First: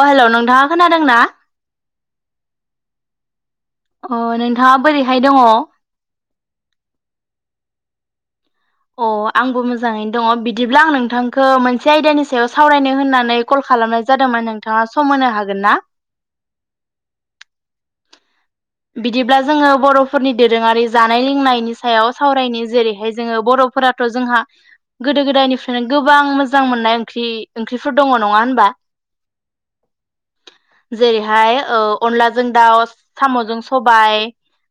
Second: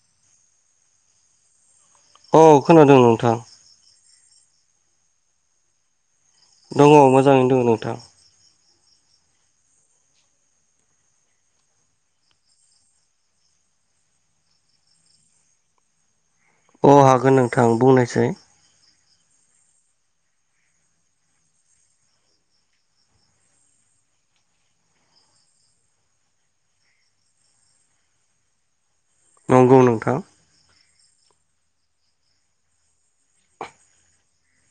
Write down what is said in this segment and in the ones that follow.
अ hello नोंथाङा खोनादों ना औ खोनादों नोंथां अ नोंथाङा बोरैहाय दङ दङ मोजाङैनो दोङो नोंथां अ आंबो मोजाङैनो दङ बिदिब्ला आं नोंथांखो मोनसे आयदानि सायाव सावरायनो होननानै कल खालामनाय जादोंमोन नोंथाङा सम होनो हागोन ना अ हागोन नोंथां बुंनायसाय बिदिब्ला जोङो बर'फोरनि दोरोङारि जानाय लोंनायनि सायाव सावरायनि जेरैहाय जोङो बर'फोराथ' जोंहा गोदो गोदायनिफ्रायनो गोबां मोजां मोननाय ओंख्रि ओंख्रिफोर दङ नङा होनबा नंगौ नोंथां जेरैहाय ओ अनलाजों दाउ साम'जों सबाय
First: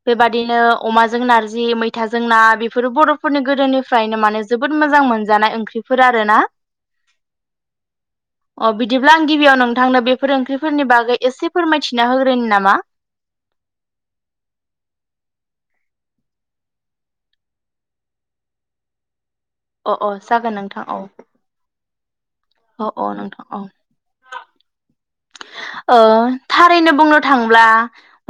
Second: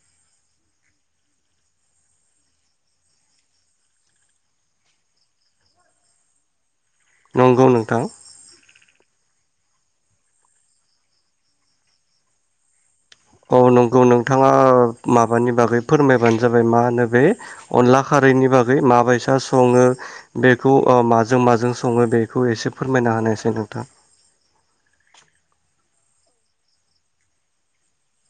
बेबादिनो अमाजों नारजि मैथाजों ना बेफोरो बर'फोरनि गोदोनिफ्रायनो माने जोबोद मोजां मोनजानाय ओंख्रिफोर आरो ना नंगौ नोंथां अ बिदिब्ला आं गिबियाव नोंथांनो बेफोर ओंख्रिफोरनि बागै एसे फोरमायथिना होग्रोनो नामा औ नंगौ नोंथाङा माबानि बागै फोरमायबानो जाबाय मा होनो बे अनला खारैनि बागै माबायसा सङो अ अ जागोन बेखौ नोंथां ओ औ माजों माजों सङो बेखौ एसे अ अ फोरमायना होनोसै नोंथां ओ थारैनो बुंनो थांब्ला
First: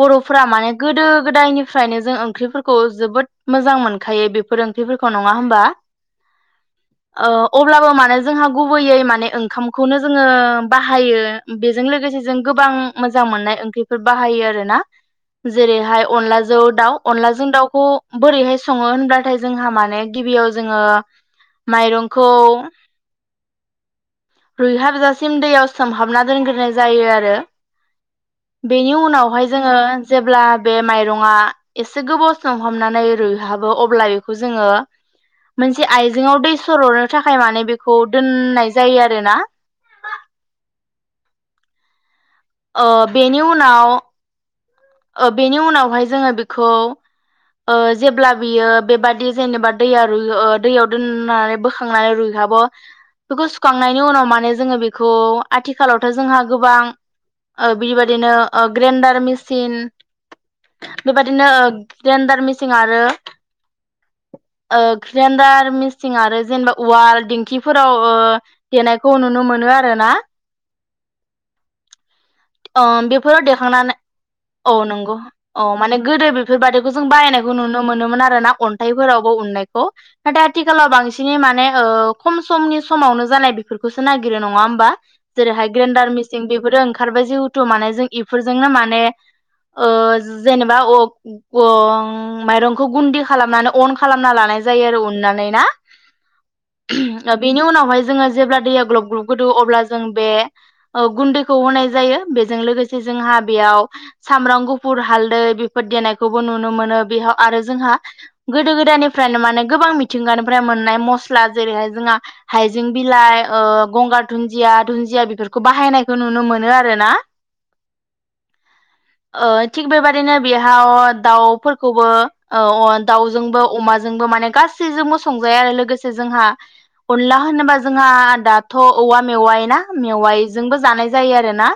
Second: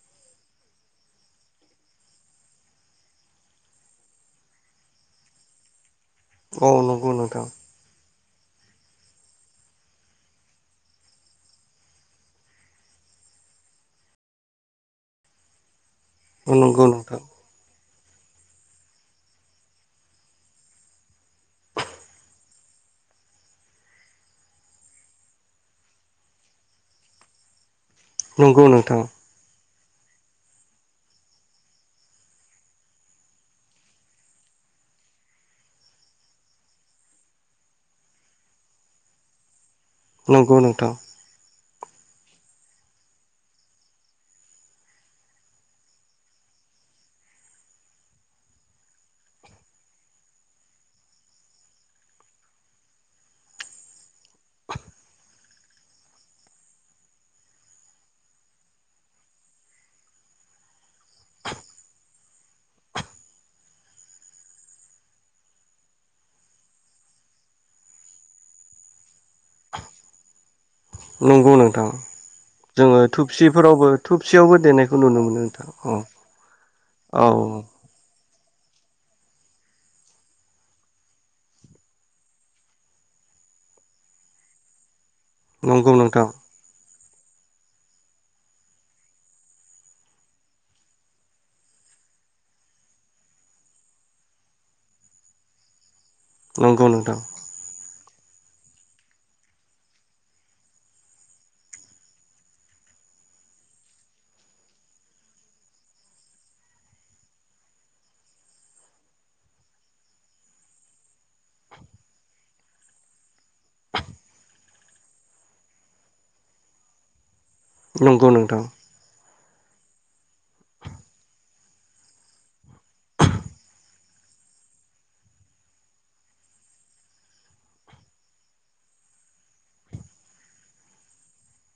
बर'फोरा माने गोदो गोदायनिफ्रायनो जों ओंख्रिफोरखौ जोबोद मोजां मोनखायो बेफोर ओंख्रिफोरखौ नङा होमबा औ नंगौ ओ नोंथां अब्लाबो माने जोंहा गुबैयै माने ओंखामखौनो जोङो बाहायो बेजों लोगोसे जों गोबां मोजां मोननाय ओंख्रिफोर बाहायो आरो ना जेरैहाय अनलाजों नंगौ दाउ नोंथां अनलाजों दाउखौ बोरैहाय सङो होनब्लाथाय जोंहा माने गिबियाव जोङो माइरंखौ रुइहाबजासिम दैयाव सोमहाबना दोंनग्रोनाय जायो आरो नंगौ बेनि नोंथां उनावहाय जोङो जेब्ला बे माइरङा एसे गोबाव सोंहाबनानै रुइहाबो अब्ला बेखौ जोङो मोनसे आइजेंआव दै सररनो थाखाय माने बेखौ दोननाय जायो आरोना नंगौ नोंथां ओ बेनि उनाव ओ बेनि उनावहाय जोङो बेखौ ओ जेब्ला बियो बेबादि जेनेबा दैया रुइ ओ दैयाव दोननानै बोखांनानै रुइहाबो बेखौ सुखांनायनि उनाव माने जोङो बेखौ आथिखालावथ' जोंहा गोबां ओ बिबाददिनो ओ ग्रेन्डार मे सिन बेबादिनो ओ ग्रेडार मिसिन आरो ओ ग्रेन्डार मेसिन आरो जेनेबा उवाल दिंखिफोराव ओ देनायखौ नुनो मोनो आरो ना नंगौ नोंथां ओ जोङो बेफोराव थुबसिफोरावबो देखांनानै थुबसियावबो औ देनायखौ नंगौ नुनो मोनो औ नोंथां माने गोदो बेफोरबायदिखौ जों औ बानायनायखौ नुनो मोनोमोन आरोना अन्थाइफोरावबो उननायखौ नाथाय आथिखालाव बांसिनै माने ओ खम समनि समावनो जानाय बेफोरखौसो नागिरो नङा होमबा जेरैहाय नंगौ ग्रेन्डार नोंथां मेसिं बेफोर ओं खारबाय जिहेथु माने जों इफोरजोंनो माने ओ जेनेबा ओ अ माइरंखौ गुदि खालामनानै अन खालामना लानाय जायो आरो उननानै ना नंगौ नोंथां बेनि उनाव हाय जोङो जेब्ला दैया ग्लब ग्लब गोदौ अब्ला जों बे ओ गुन्दैखौ होनाय जायो। बेजों लोगोसे जोंहा बेयाव सामब्राम गुफुर हालदै बेफोर देनायखौबो नुनो मोनो बेयाव आरो जोंहा गोदो गोदायनिफ्रायनो माने गोबां मिथिंगानिफ्राय मोननाय मस्ला जेरैहाय जोंहा हाइजें बिलाइ ओ गंगार धुन्दिया धुन्दिया बेफोरखौ बाहायनायखौ नुनो मोनो आरोना नंगौ नोंथां ओ थिग बेबादिनो बेहा दाउफोरखौबो ओ दाउजोंबो अमाजोंबो माने गासैजोंबो संजायो आरो लोगोसे जोंहा अनला होनोबा जोंहा दाथ' औवा मेवाय ना मेवायजोंबो जानाय जायो आरोना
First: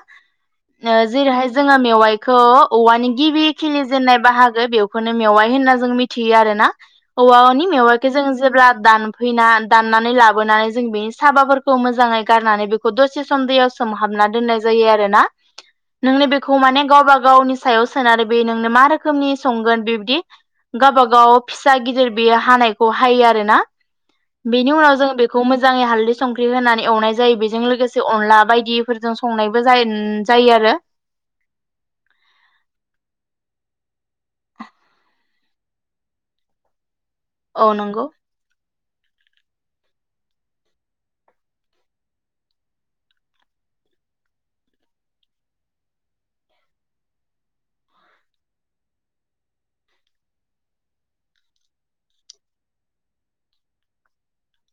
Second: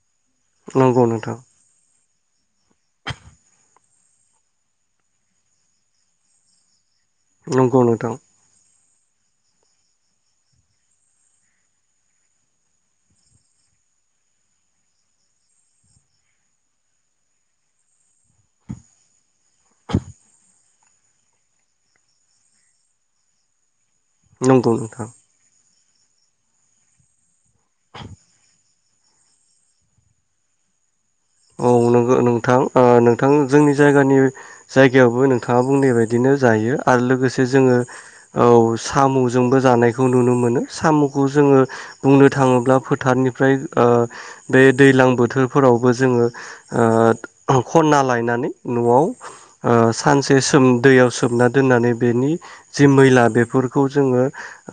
ओ नंगौ नोंथां जेरैहाय जोंहा मेवाइ खौ औवानि गिबि खिलिजेननाय बाहागो बेखौनो मेवाइ होनना जों मिथियो आरोना औवानि नंगौ मेवायखौ नोंथां जों जेब्ला दानफैना दाननानै लाबोनानै जों बेनि साबाफोरखौ मोजाङै गारनानै बेखौ दसे सम दैयाव सोमहाबना दोननाय जायो आरोना नोंनो बेखौ माने गावबा गाव गावनि सायाव सोनारो बे नोंनो मा रोखोमनि संगोन बिबदि गावबा गाव फिसा गिदिर बेयो हानायखौ हायो आरोना बेनि नंगौ उनाव नोंथां जों बेखौ मोजां मोजाङै हालदै संख्रि होनानै एवनाय जायो बे बे जों लोगोसे अनला बायदि फोरजों संनायबो जायो ओं जायो आरो औ नगौ नोंथां ओ नोंथां जोंनि जायगानि जायगायावबो नोंथाङा बुंनाय बायदिनो जायो। आरो लोगोसे औ जोङो नंगौ औ साम'जोंबो जानायखौ नुनो मोनो साम'खौ जोङो बुंनो थाङोब्ला फोथारनिफ्राय ओ बे दैज्लां बोथोरफोरावबो जोङो ओ खन्ना लायनानै न'आव ओ सानसे सोम दैयाव सोमना दोननानै बेनि जि मैला बेफोरखौ जोङो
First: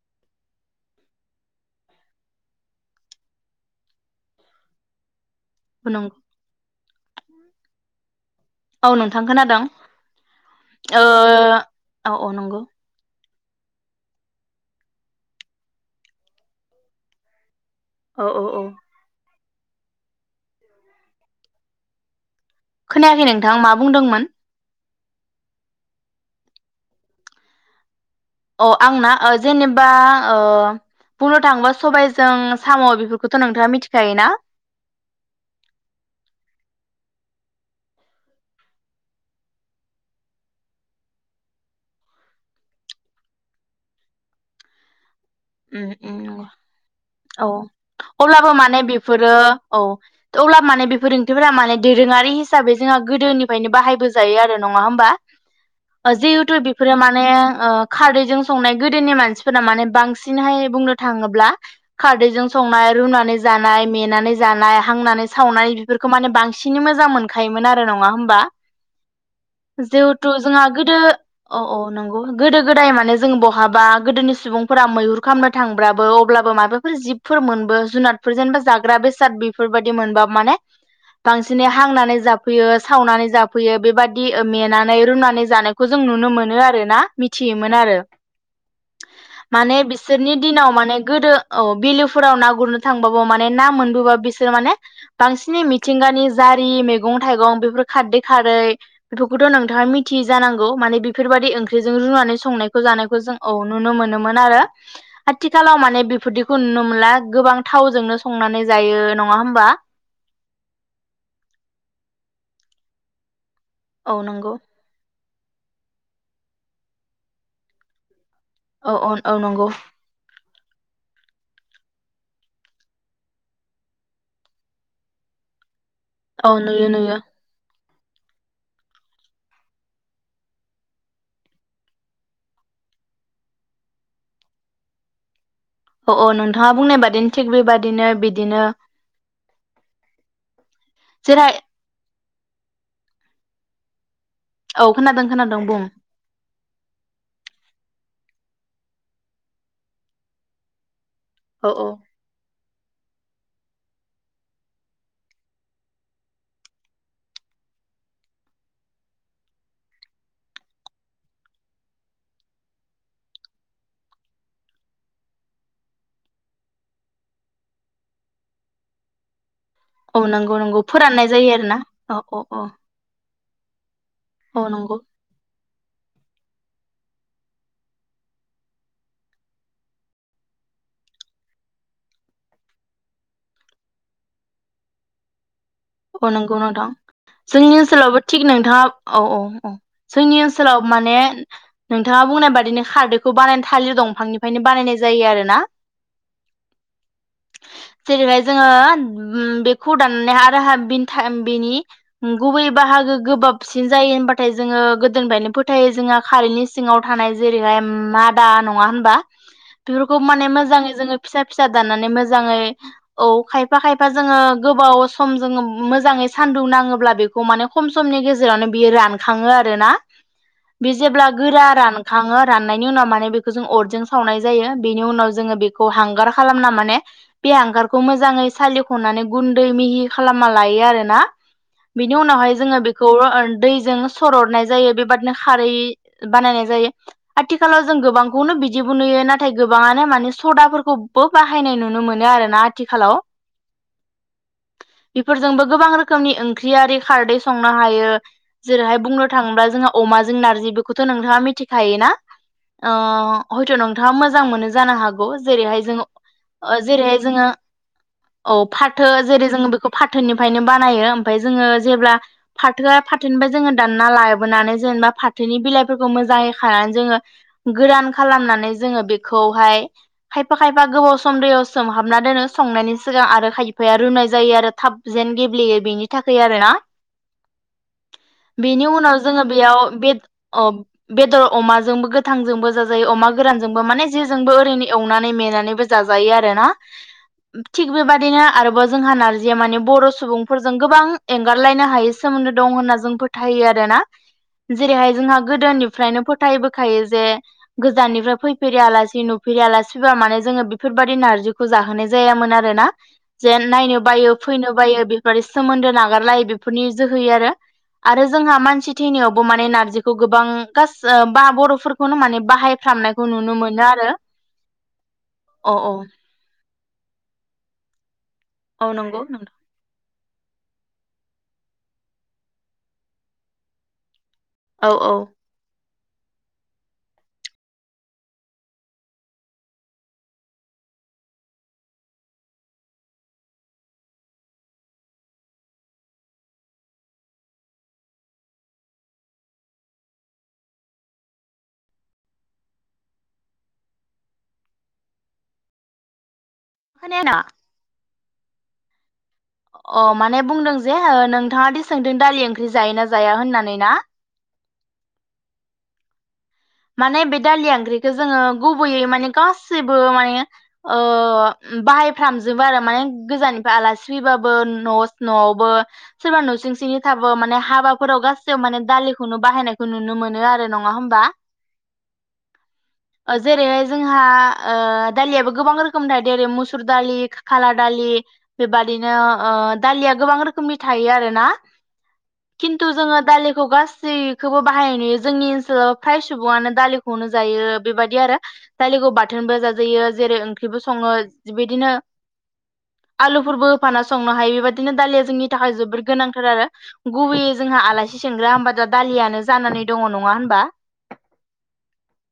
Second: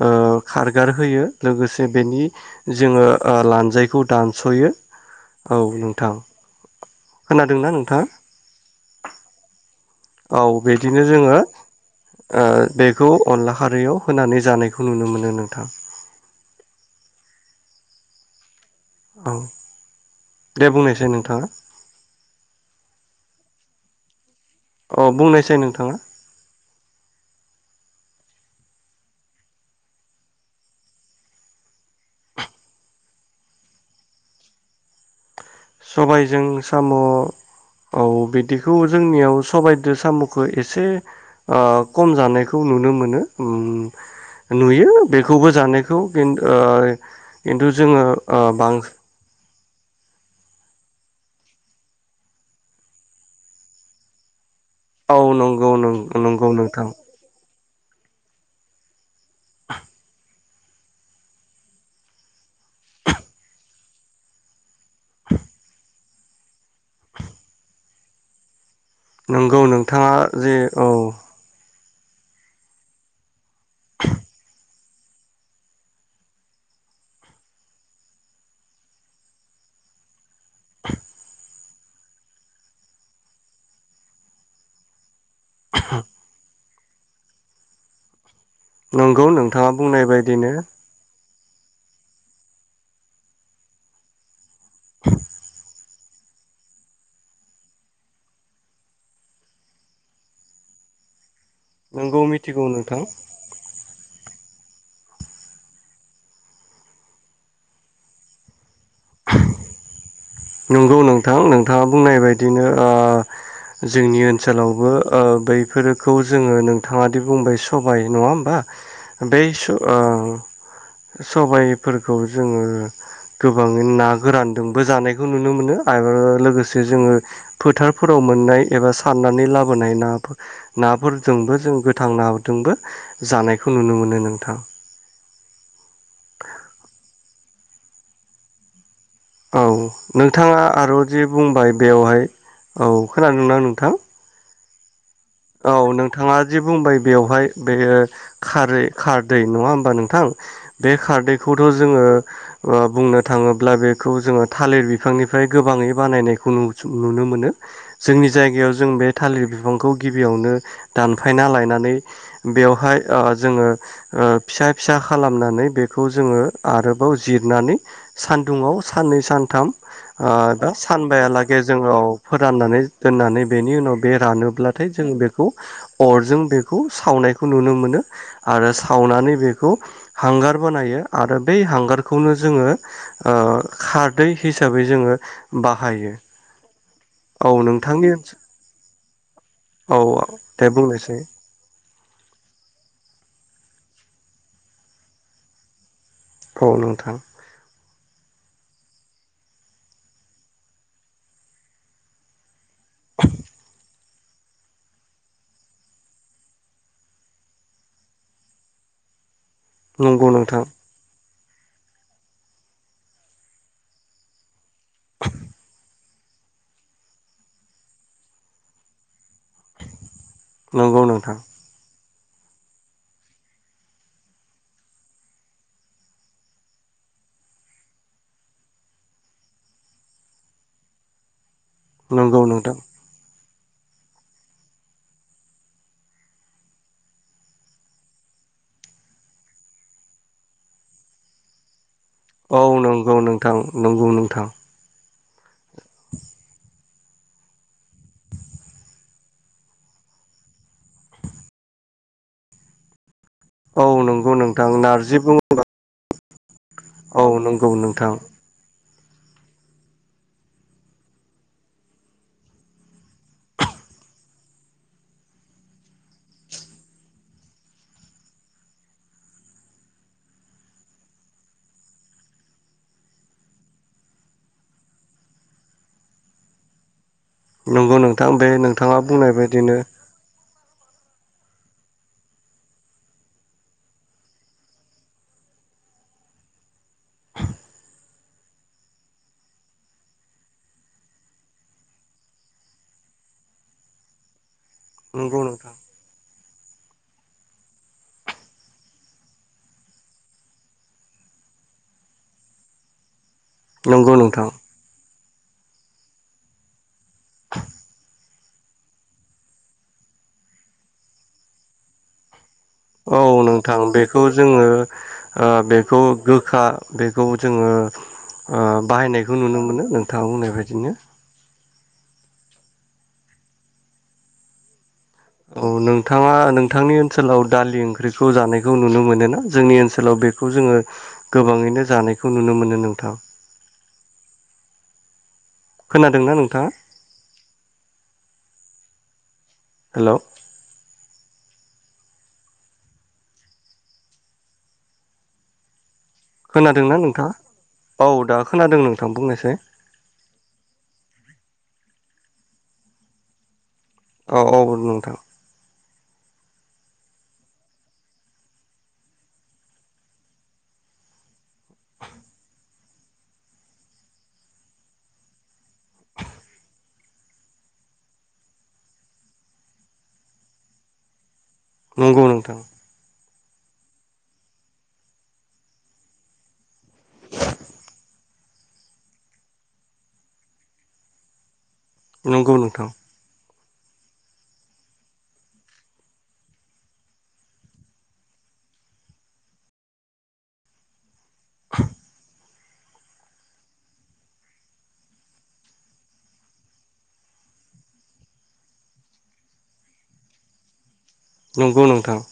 ओ खारगारहोयो लोगोसे बेनि जोङो ओ लानजायखौ दानस'यो औ ओ नंगौ नोंथां खोनादोंना नोंथाङा? औ नोंथां खोनादों औ ओ बिदिनो जोङो औ औ ओ नंगौ बेखौ अनला खारैयाव होनानै जानायखौ नुनो मोनो नोंथां औ औ औ औ दे बुंनायसाय नोंथाङा खोनायाखै नोंथाङा मा बुंदोंमोन अ बुंनायसाय नोंथाङा अ आंना ओ जेनेबा ओ बुंनो थाङोबा सबायजों साम' बेफोरखौथ' नोंथाङा मिथिखायो ना सबायजों साम' औ बिदिखौ जोंनियाव सबाइजों साम'खौ एसे ओ खम जानायखौ नुनो मोनो ओ नुयो बेखौबो ओम जानायखौ ओम खिन नंगौ ओ औ खिन्थु जोङो ओ अब्लाबो बां माने बेफोरो औ अब्ला माने बेफोर ओंख्रिफोरा माने दोरोङारि हिसाबै जोंहा गोदोनिफ्रायनो बाहायबो जायो आरो नङा होनबा औ नंगौ नंगौ जिहेथु नोंथां बेफोरो माने ओ खारदैजों संनाय गोदोनि मानसिफोरा माने बांसिन बांसिनहाय बुंनो थाङोब्ला खारदैजों संनाय रुनानै जानाय मेनानै जानाय हांनानै सावनाय बेफोरखौ माने बांसिनै मोजां मोनखायोमोन आरो नङा होमबा नंगौ नोंथाङा जिहेथु जे जोंहा औ गोदो अ अ नंगौ गोदो गोदाय माने जों बहाबा गोदोनि सुबुंफोरा मैहुर खालामनो थांबाबो अब्लाबो माबाफोर जिबफोर मोनबो जुनादफोर जेनेबा जाग्रा बेसाद बेफोरबायदि मोनबा माने बांसिन बिदिनो हांनानै जाफैयो सावनानै जाफैयो बेबायदि मेनानै रुनानै जानायखौ जों नुनो मोनो आरो ना मिथियोमोन आरो नंगौ नोंथाङा बुंनाय बायदि नि दिनाव माने गोदो औ बिलोफोराव ना गुरनो थांबाबो माने ना मोनबोबा बेसे माने बांसिन मिथिंगानि जारि मैगं-थाइगं बेफोर खारदै खारै बेफोरखौथ' नोंथाङा मिथियो जानांगौ माने बेफोरबायदि ओंख्रिजों नोंगौ रुनानै मिथिगौ संनायखौ नोंथां जानायखौ जों औ नुनो मोनोमोन आरो आथिखालाव माने बेफोरदिखौ नुनो मोनला गोबां थावजोंनो संनानै जायो नङा होमबा नंगौ नोंथां नोंथाङा बुंनाय बायदिनो ओ औ जोंनि नंगौ ओनसोलावबो ओ बैफोरखौ जोङो नोंथाङादि बुंबाय सबाय नङा होनबा औ औ औ बै स नंगौ ओ [inaudible] खौ नुनो मोनो आरो औ लोगोसे नुयो जोङो नुयो फोथार फोराव मोननाय एबा सारनानै लाबोनाय ना नाफोरजोंबो जों गोथां नादोंबो जानायखौ नुनो मोनो नोंथां । अ औ नोंथाङा बुंनाय बादिनो थिग बेबायदि बिदिनो बिदिनो औ नोंथाङा आरो जे जेरहा बुंबाय बेवहाय औ खोनादोंना नोंथां औ खोनादों खोनादों बुं औ नोंथाङा जे बुंबाय बेवहाय बे खारै खारदै नङा होमबा नोंथां बे औ खारदैखौथ' औ जोङो ओ बुंनो थाङोब्ला बेखौ जोङो थालिर बिफांनिफ्राय गोबाङै बानायनायखौ नुनो मोनो जोंनि जायगायाव जों बे थालिर बिफांखौ गिबियावनो दानफायना लायनानै बेवहाय ओ जोङो ओ फिसा फिसा खालामनानै बेखौ जोङो आरोबाव जिरनानै सानदुंङाव साननै सानथाम औ आ नंगौ दा नंगौ फोराननाय जायो सानबायालागै आरो ना जोङो औ औ औ फोराननानै दोननानै बेनि उनाव बे औ रानोब्ला थाय नंगौ जों बेखौ अरजों बेखौ सावनायखौ नुनो मोनो आरो सावनानै बेखौ हांगार बानायो आरो बै हांगारखौनो जोङो ओ खारदै हिसाबै जोङो बाहायो औ नंगौ नोंथां औ जोंनि नोंथांनि ओनसोलावबो ओनसोल थिग नोंथाङा औ अ औ जोंनि दे ओनसोलाव माने बुंनोसै नोंथाङा बुंनाय बादिनो खारदैखौ बानायनो था थालिर दंफांनिफ्रायनो बानायनाय जायो आरो ना औ नोंथां जेरैहाय जोङो बेखौ दाननाय आरो बेनि गुबै बाहागो गोबाबसिन जायो होनबाथाय जोङो गोदोनिफ्रायनो फोथायो जोंहा खारैनि सिङाव थानाय जेरैहाय मादा नङा होनबा बेफोरखौ नंगौ माने नोंथां मोजाङै जोङो फिसा फिसा दाननानै मोजाङै औ खायफा खायफा जोङो गोबाव सम जोङो मोजाङै सान्दुं नाङोब्ला बेखौ माने खम समनि गेजेरावनो बियो रान खाङो आरोना बे नंगौ जेब्ला नोंथां गोरा रान खाङो राननायनि उनाव माने बेखौ जों अरजों सावनाय जायो बेनि उनाव जोङो बेखौ हांगार खालामना माने बे हांगारखौ मोजाङै सालिख'नानै गुन्दै मिहि खालाम खालामना लायो आरो ना बिनि नंगौ उनावहाय नोंथां जोङो बेखौ दैजों सररनाय जायो बेबादिनो खारै बानायनाय जायो आथिखालाव जों गोबांखौनो बिदिबो नुयो नाथाय गोबाङानो माने सदाफोरखौबो बाहायनाय नुयो औ नंगौ नोंथां नंगौ नोंथां बेफोरजोंबो गोबां रोखोमनि ओंख्रियारि खारदै संनो हायो जेरैहाय बुंनो थाङोब्ला जोंहा अमा जों नारजि बेखौथ' नोंथाङा मिथिखायो ना हयथ' औ नोंथाङा नंगौ मोजां नोंथां मोनो जानो नारजि हागौ बुङो जेरैहाय जोंङो ओ जेरैहाय औ जोङो नंगौ नोंथां औ फाथो जेरै जोङो बेखौ फाथोनिफ्रायनो बानायो ओमफाय जोङो जेब्ला फाथोआ फाथोनिफ्राय जोङो दानना लाबोनानै जेनेबा फाथोनि बिलाइफोरखौ मोजाङै खानानै जोङो गोरान खालामनानै जोङो बेखौहाय खायफा खायफा गोबाव सम दैयाव सोमहाबना दोनो संनायनि सिगां आरो खायफाया रुनाय जायो आरो थाब जेन गेब्लेयो बेनि थाखाय आरोना नंगौ नोंथां बे बेनि नोंथाङा उनाव बुंनाय जोङो बायदिनो बेयाव बे अ बेदर अमाजोंबो गोथांजोंबो जाजायो अमा गोरानजोंबो माने जेजोंबो ओरैनो एवनानै मेनानैबो जाजायो आरो ना थिग बेबादिनो आरोबाव जोंहा नारजि जे माने बर' सुबुंफोरजों गोबां एंगारलायनो हायै सोमोन्दो दं होनना जों फोथायो आरो ना जेरैहाय जोंहा नंगौ नोंथां गोदोनिफ्रायनो फो फोथायबोखायो जे गोजाननिफ्राय फैफेरि आलासि नुफेरै आलासिबा माने जोङो बेफोरबायदि नारजिखौ जाहोनाय जायामोन आरोना जेन नायनो नंगौ बायो नोंथां बेफोर सोमोन्दो नागारलायो बेफोरनि जोहै आरो आरो जोंहा मानसि थैनायावबो माने नारजिखौ गोबां खास बा बर'फोरखौनो माने बाहाय औ नोंथां बेखौ जोङो ओ औ औ बेखौ गोखा बेखौ जोङो ओ औ नंगौ बाहायनायखौ नोंथां नुनो मोनो नोंथां आं बुंनाय बायदिनो औ औ। नोंथाङा नोंथांनि ओनसोलाव दालि ओंख्रिखौ जानायखौ नुनो मोनो ना जोंनि ओनसोलाव बेखौ जोङो गोबाङैनो जानायखौ नुनो मोनो नोंथां। खोनादोंना नोंथाङा। हेलौ। खोनादोंना नोंथाङा? खोनायाना? औ दा खोनादों नोंथां बुंनायसाय? अ माने बुंदों जे नों। नोंथाङादि सोंदों दालि ओंख्रि जायो ना जाया होननानै ना। औ औ नोंथां। माने बे दालि ओंख्रिखौ जोङो गुबैयै माने गासैबो माने ओ बाहायफ्रामजोबो आरो माने गोजाननिफ्राय आलासि फैबाबो न' न'आवबो सोरबा न' सिं सिंनि थाबो माने हाबाफोराव गासैबो माने दालिखौनो बाहायनायखौ नुनो मोनो आरो नङा होमबा। नंगौ नोंथां। जेरैहाय जोंहा ओ दालियाबो गोबां रोखोमनि थायो ओरै मुसुर दालि खाला दालि बेबादिनो ओ दालिया गोबां रोखोमनि थायो आरो ना। नंगौ खिन्थु नोंथां जोङो [unintelligible] खौ गासैखौबो बाहायनाय नुयो जोंनि ओनसोलाव सुबुङानो दालिखौनो जायो बेबायदि आरो दालिखौ बाथोनबो जाजायो जेरै ओंख्रिबो सङो बिदिनो आलुफोरबो होफाना संनो हायो बेबायदिनो दालिया जोंनि थाखाय जोबोर गोनांथार आरो गुबैयै जोंहा आलासि सोंग्रा होनबा दालियानो जानानै दङ नङा होनबा? नंगौ नोंथां।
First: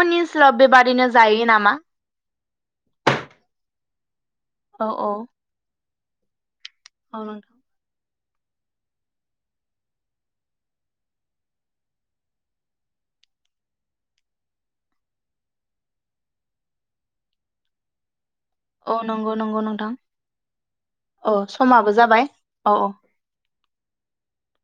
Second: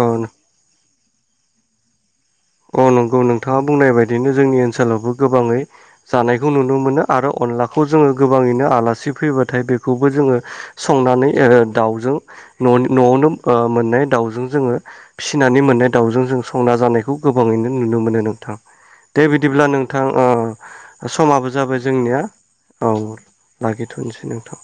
औ ओनसोलाव बेबायदिनो जायो नामा? अ नंगौ नोंथाङा बुंनाय बाय बिदिनो जोंनि औ औ ओनसोलावबो गोबाङै जानाय खौ नुनो मोनो औ आरो नोंथां अनलाखौ जोङो। गोबाङैनो आलासि फैबाथाय बेखौबो जोङो संनानै ओ दाउजों न'नि न'आवनो ओ मोननाय दाउजों जोङो फिसिनानै मोननाय दाउजों जों संना जानाय गोबाङैनो नुनो मोनो थां औ दे नंगौ नंगौ बिदिब्ला नोंथां ओ समाबो जाबाय जोंनिया औ। लाखिथ'नोसै नोंथां।